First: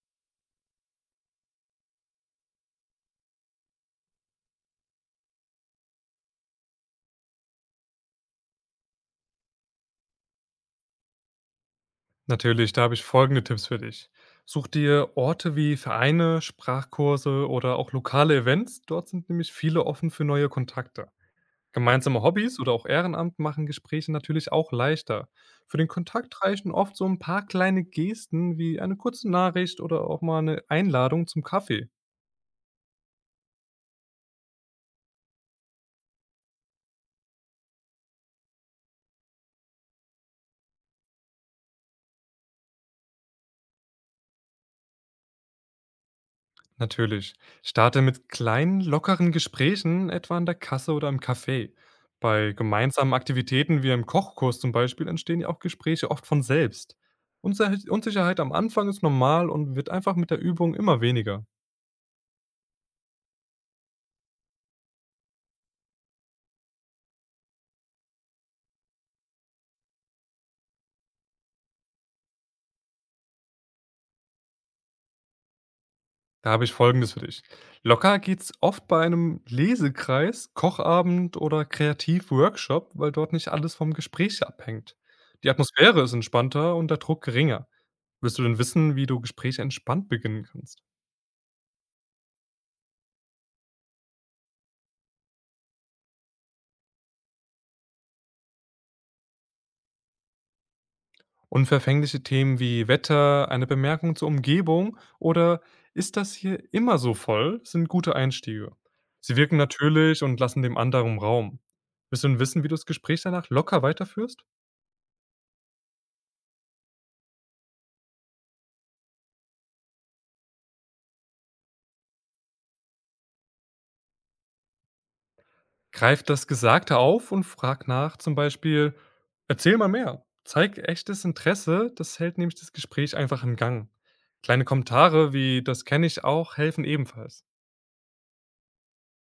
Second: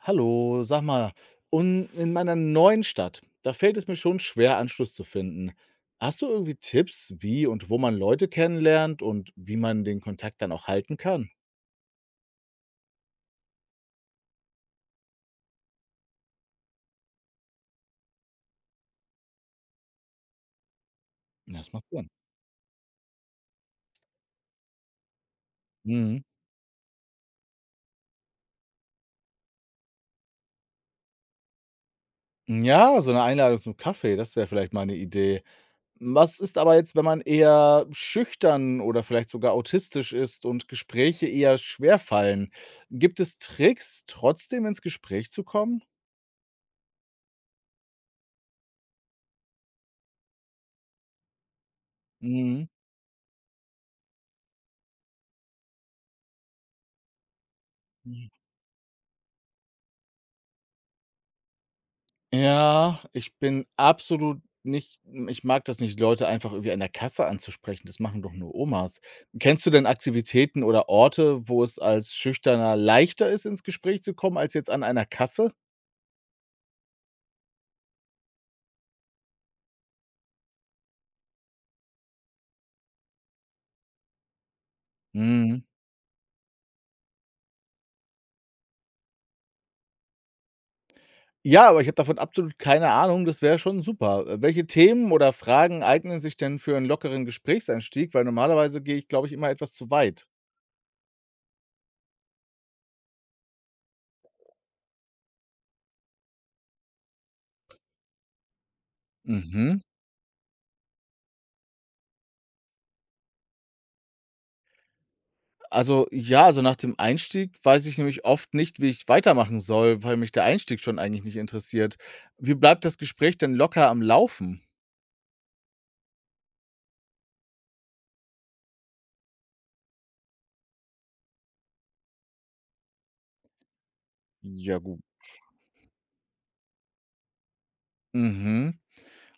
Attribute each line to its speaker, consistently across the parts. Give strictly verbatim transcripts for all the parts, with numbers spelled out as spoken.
Speaker 1: Hallo, sag mal, und in meiner neuen Stadt, da fällt es mir schon schwer, Anschluss zu finden. Hast du irgendwie Tipps, wie und wo man Leute kennenlernt und wie man den Kontakt dann auch halten kann?
Speaker 2: Natürlich, da habe ich folgende Tipps für dich. Such dir Orte wie Vereine, Sprachkurse oder auch lokale Events. Dort sind nämlich viele offen für neue Kontakte.
Speaker 1: Ja, das macht Sinn.
Speaker 2: Gemeinsame Hobbys oder auch Ehrenamt machen Gespräche natürlich auch leichter. Für den
Speaker 1: Mhm.
Speaker 2: Kontakt reichen oft so ein paar kleine Gesten wie eine kurze Nachricht oder auch mal eine Einladung zum Kaffee.
Speaker 1: Ja, so eine Einladung zum Kaffee, das wäre vielleicht mal eine Idee. Was ist aber jetzt, wenn man eher schüchtern oder vielleicht sogar autistisch ist und Gespräche eher schwer fallen? Gibt es Tricks, trotzdem ins Gespräch zu kommen?
Speaker 2: Natürlich. Starte mit kleinen, lockeren Gesprächen, etwa an der Kasse oder im Café. Bei
Speaker 1: Mhm.
Speaker 2: gemeinsamen Aktivitäten wie im Kochkurs zum Beispiel entstehen ja auch Gespräche oft von selbst. Unser- Unsicherheit am Anfang ist normal und wird einfach mit der Übung immer weniger.
Speaker 1: Ja, ich bin absolut nicht, ich mag das nicht, Leute einfach irgendwie an der Kasse anzusprechen. Das machen doch nur Omas. Kennst du denn Aktivitäten oder Orte, wo es als Schüchterner leichter ist, ins Gespräch zu kommen, als jetzt an einer Kasse?
Speaker 2: Da habe ich Folgendes für dich. Locker geht's oft bei einem Lesekreis, Kochabend oder Kreativworkshop, weil dort nicht alles vom Gespräch abhängt. Die
Speaker 1: Mhm.
Speaker 2: Atmosphäre ist entspannter und der Druck geringer. Willst du denn wissen, wie du Gespräche entspannt beginnen kannst?
Speaker 1: Ja, aber ich habe davon absolut keine Ahnung. Das wäre schon super. Äh, welche Themen oder Fragen eignen sich denn für einen lockeren Gesprächseinstieg? Weil normalerweise gehe ich, glaube ich, immer etwas zu weit.
Speaker 2: Unverfängliche Themen wie Wetter, eine Bemerkung zur Umgebung oder „Ist das hier immer so voll?“ sind gute Einstiege. Sie wirken
Speaker 1: Mhm.
Speaker 2: natürlich und lassen dem anderen Raum. Willst du denn wissen, wie du das Gespräch danach locker weiterführst?
Speaker 1: Also ja, also nach dem Einstieg weiß ich nämlich oft nicht, wie ich weitermachen soll, weil mich der Einstieg schon eigentlich nicht interessiert. Wie bleibt das Gespräch denn locker am Laufen?
Speaker 2: Greif das Gesagte auf und frag nach, zum Beispiel: „Erzähl mal mehr.“ Zeig echtes Interesse, das hält nämlich das Gespräch einfach im Gang. Kleine
Speaker 1: Ja, gut.
Speaker 2: Kommentare wie „Das kenne ich auch“ helfen ebenfalls.
Speaker 1: Mhm.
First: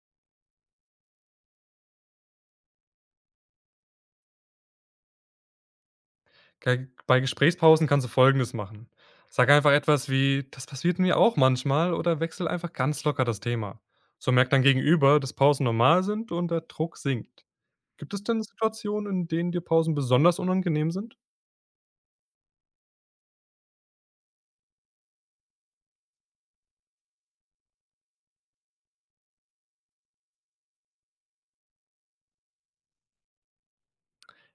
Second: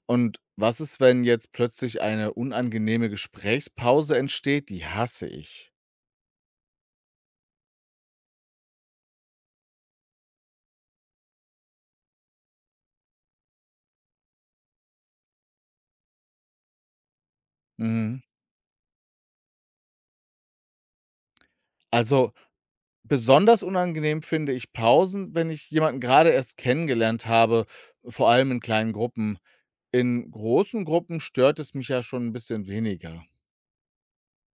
Speaker 1: Und was ist, wenn jetzt plötzlich eine unangenehme Gesprächspause entsteht? Die hasse ich.
Speaker 2: Bei bei Gesprächspausen kannst du Folgendes machen. Sag einfach etwas wie: „Das passiert mir auch manchmal“ oder wechsel einfach ganz locker das Thema. So merkt dein Gegenüber, dass Pausen normal sind und der Druck sinkt. Gibt
Speaker 1: Mhm.
Speaker 2: es denn Situationen, in denen dir Pausen besonders unangenehm sind?
Speaker 1: Also besonders unangenehm finde ich Pausen, wenn ich jemanden gerade erst kennengelernt habe, vor allem in kleinen Gruppen. In großen Gruppen stört es mich ja schon ein bisschen weniger.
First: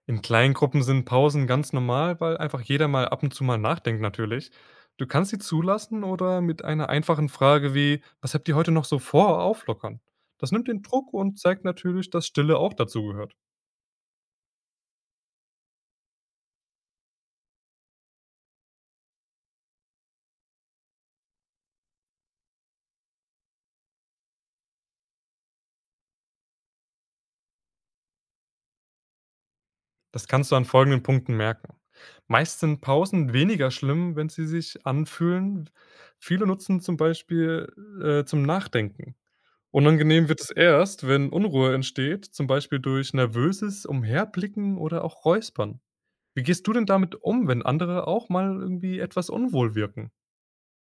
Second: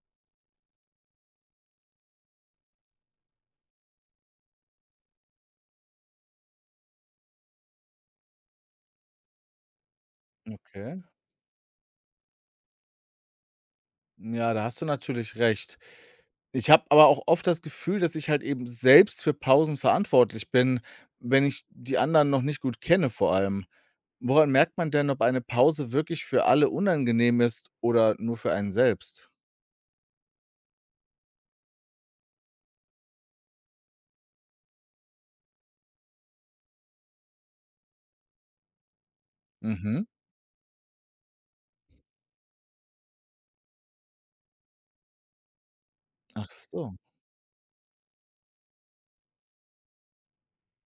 Speaker 2: In kleinen Gruppen sind Pausen ganz normal, weil einfach jeder mal ab und zu mal nachdenkt natürlich. Du kannst sie zulassen oder mit einer einfachen Frage wie: „Was habt ihr heute noch so vor?“ auflockern. Das nimmt den
Speaker 1: Okay.
Speaker 2: Druck und zeigt natürlich, dass Stille auch dazugehört.
Speaker 1: Ja, da hast du natürlich recht. Ich habe aber auch oft das Gefühl, dass ich halt eben selbst für Pausen verantwortlich bin, wenn ich die anderen noch nicht gut kenne vor allem. Woran merkt man denn, ob eine Pause wirklich für alle unangenehm ist oder nur für einen selbst?
Speaker 2: Das kannst du an folgenden Punkten merken. Meist sind Pausen weniger schlimm, wenn sie sich anfühlen. Viele nutzen zum Beispiel äh, zum Nachdenken.
Speaker 1: Mhm.
Speaker 2: Unangenehm wird es erst, wenn Unruhe entsteht, zum Beispiel durch nervöses Umherblicken oder auch Räuspern. Wie
Speaker 1: Ach
Speaker 2: gehst du denn
Speaker 1: so.
Speaker 2: damit um, wenn andere auch mal irgendwie etwas unwohl wirken?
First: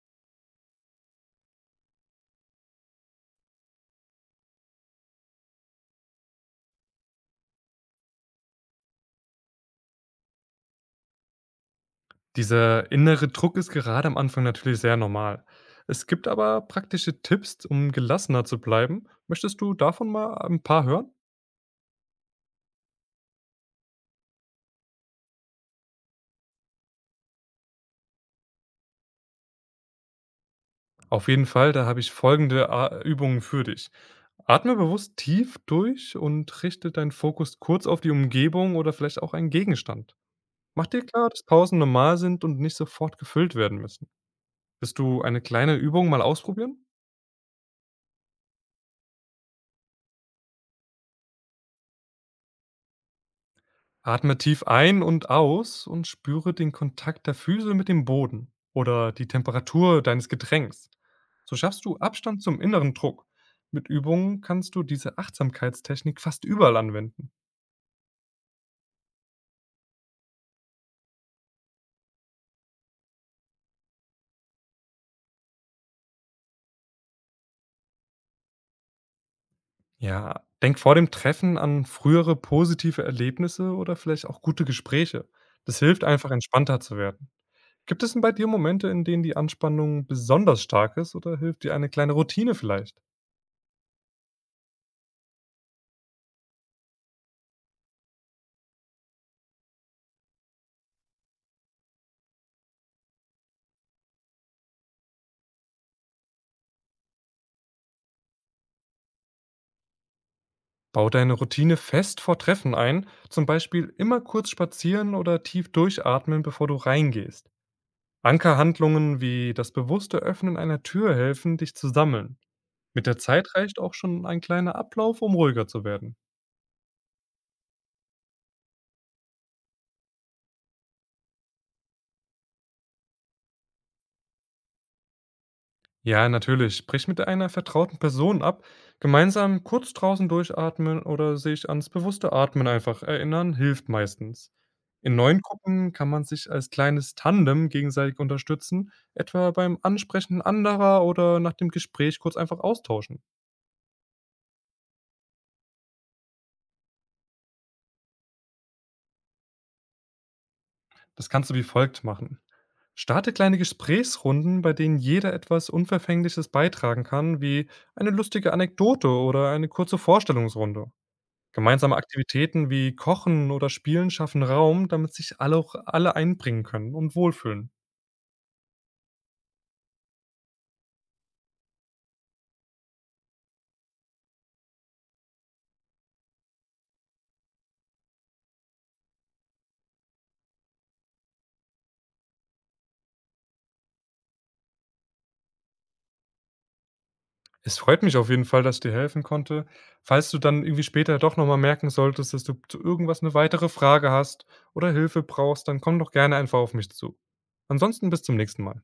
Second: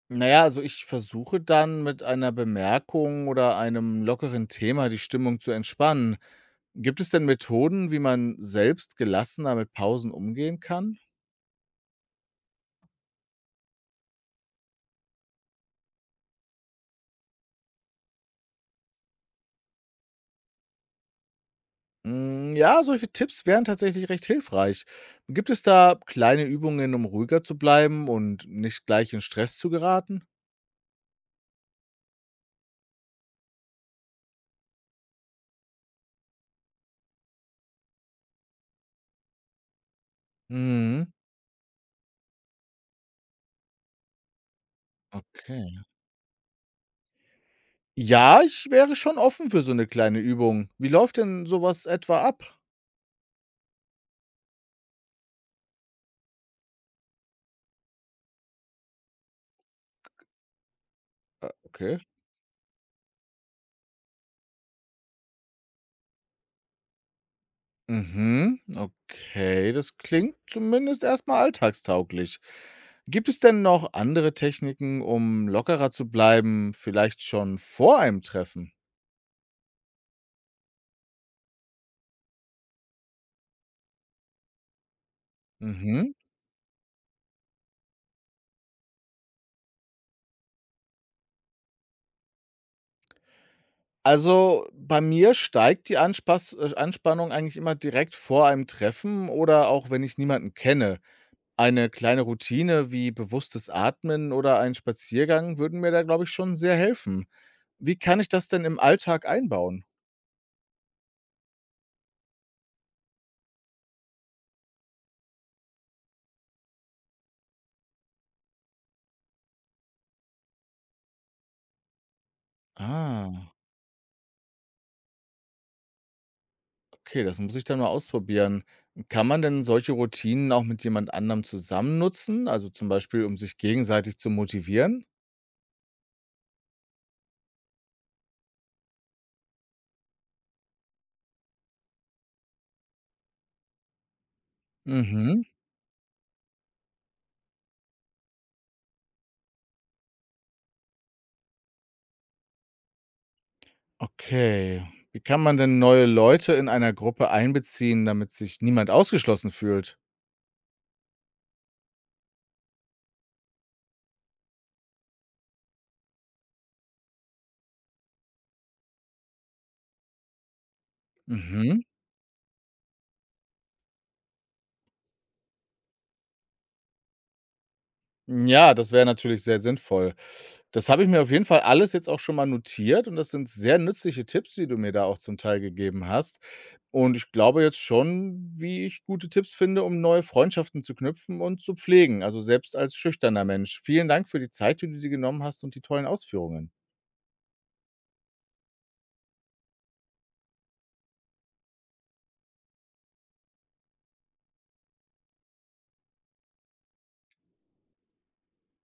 Speaker 1: Naja, also ich versuche dann mit einer Bemerkung oder einem lockeren Thema die Stimmung zu entspannen. Gibt es denn Methoden, wie man selbst gelassener mit Pausen umgehen kann?
Speaker 2: Dieser innere Druck ist gerade am Anfang natürlich sehr normal. Es gibt aber praktische Tipps, um gelassener zu bleiben. Möchtest du davon mal ein paar hören?
Speaker 1: Hm, ja, solche Tipps wären tatsächlich recht hilfreich. Gibt es da kleine Übungen, um ruhiger zu bleiben und nicht gleich in Stress zu geraten?
Speaker 2: Auf jeden Fall, da habe ich folgende A Übungen für dich. Atme bewusst tief durch und richte deinen Fokus kurz auf die Umgebung oder vielleicht auch einen Gegenstand. Mach dir
Speaker 1: Mhm.
Speaker 2: klar, dass Pausen normal sind und nicht sofort gefüllt werden müssen. Willst du eine
Speaker 1: Okay.
Speaker 2: kleine Übung mal ausprobieren?
Speaker 1: Ja, ich wäre schon offen für so eine kleine Übung. Wie läuft denn sowas etwa ab?
Speaker 2: Atme tief ein und aus und spüre den Kontakt der Füße mit dem Boden oder die Temperatur deines Getränks. So schaffst du
Speaker 1: Okay.
Speaker 2: Abstand zum inneren Druck. Mit Übungen kannst du diese Achtsamkeitstechnik fast überall anwenden.
Speaker 1: Mhm. Okay, das klingt zumindest erstmal alltagstauglich. Gibt es denn noch andere Techniken, um lockerer zu bleiben, vielleicht schon vor einem Treffen?
Speaker 2: Ja, denk vor dem Treffen an frühere positive Erlebnisse oder vielleicht auch gute Gespräche. Das hilft
Speaker 1: Mhm.
Speaker 2: einfach, entspannter zu werden. Gibt es denn bei dir Momente, in denen die Anspannung besonders stark ist, oder hilft dir eine kleine Routine vielleicht?
Speaker 1: Also, bei mir steigt die Anspass äh, Anspannung eigentlich immer direkt vor einem Treffen oder auch wenn ich niemanden kenne. Eine kleine Routine wie bewusstes Atmen oder ein Spaziergang würden mir da, glaube ich, schon sehr helfen. Wie kann ich das denn im Alltag einbauen?
Speaker 2: Bau deine Routine fest vor Treffen ein, zum Beispiel immer kurz spazieren oder tief durchatmen, bevor du reingehst. Ankerhandlungen wie das bewusste Öffnen einer Tür helfen, dich zu sammeln. Mit der
Speaker 1: Ah,
Speaker 2: Zeit reicht auch schon ein kleiner Ablauf, um ruhiger zu werden.
Speaker 1: okay, das muss ich dann mal ausprobieren. Kann man denn solche Routinen auch mit jemand anderem zusammen nutzen? Also zum Beispiel, um sich gegenseitig zu motivieren?
Speaker 2: Ja, natürlich. Sprich mit einer vertrauten Person ab. Gemeinsam kurz draußen durchatmen oder sich ans bewusste Atmen einfach erinnern, hilft meistens. In neuen
Speaker 1: Mhm.
Speaker 2: Gruppen kann man sich als kleines Tandem gegenseitig unterstützen, etwa beim Ansprechen anderer oder nach dem Gespräch kurz einfach austauschen.
Speaker 1: Okay. Wie kann man denn neue Leute in einer Gruppe einbeziehen, damit sich niemand ausgeschlossen fühlt?
Speaker 2: Das kannst du wie folgt machen. Starte kleine Gesprächsrunden, bei denen jeder etwas Unverfängliches beitragen kann, wie eine lustige Anekdote oder eine kurze Vorstellungsrunde.
Speaker 1: Mhm.
Speaker 2: Gemeinsame Aktivitäten wie Kochen oder Spielen schaffen Raum, damit sich alle auch alle einbringen können und wohlfühlen.
Speaker 1: Ja, das wäre natürlich sehr sinnvoll. Das habe ich mir auf jeden Fall alles jetzt auch schon mal notiert und das sind sehr nützliche Tipps, die du mir da auch zum Teil gegeben hast. Und ich glaube jetzt schon, wie ich gute Tipps finde, um neue Freundschaften zu knüpfen und zu pflegen, also selbst als schüchterner Mensch. Vielen Dank für die Zeit, die du dir genommen hast und die tollen Ausführungen.
Speaker 2: Es freut mich auf jeden Fall, dass ich dir helfen konnte. Falls du dann irgendwie später doch noch mal merken solltest, dass du zu irgendwas eine weitere Frage hast oder Hilfe brauchst, dann komm doch gerne einfach auf mich zu. Ansonsten bis zum nächsten Mal.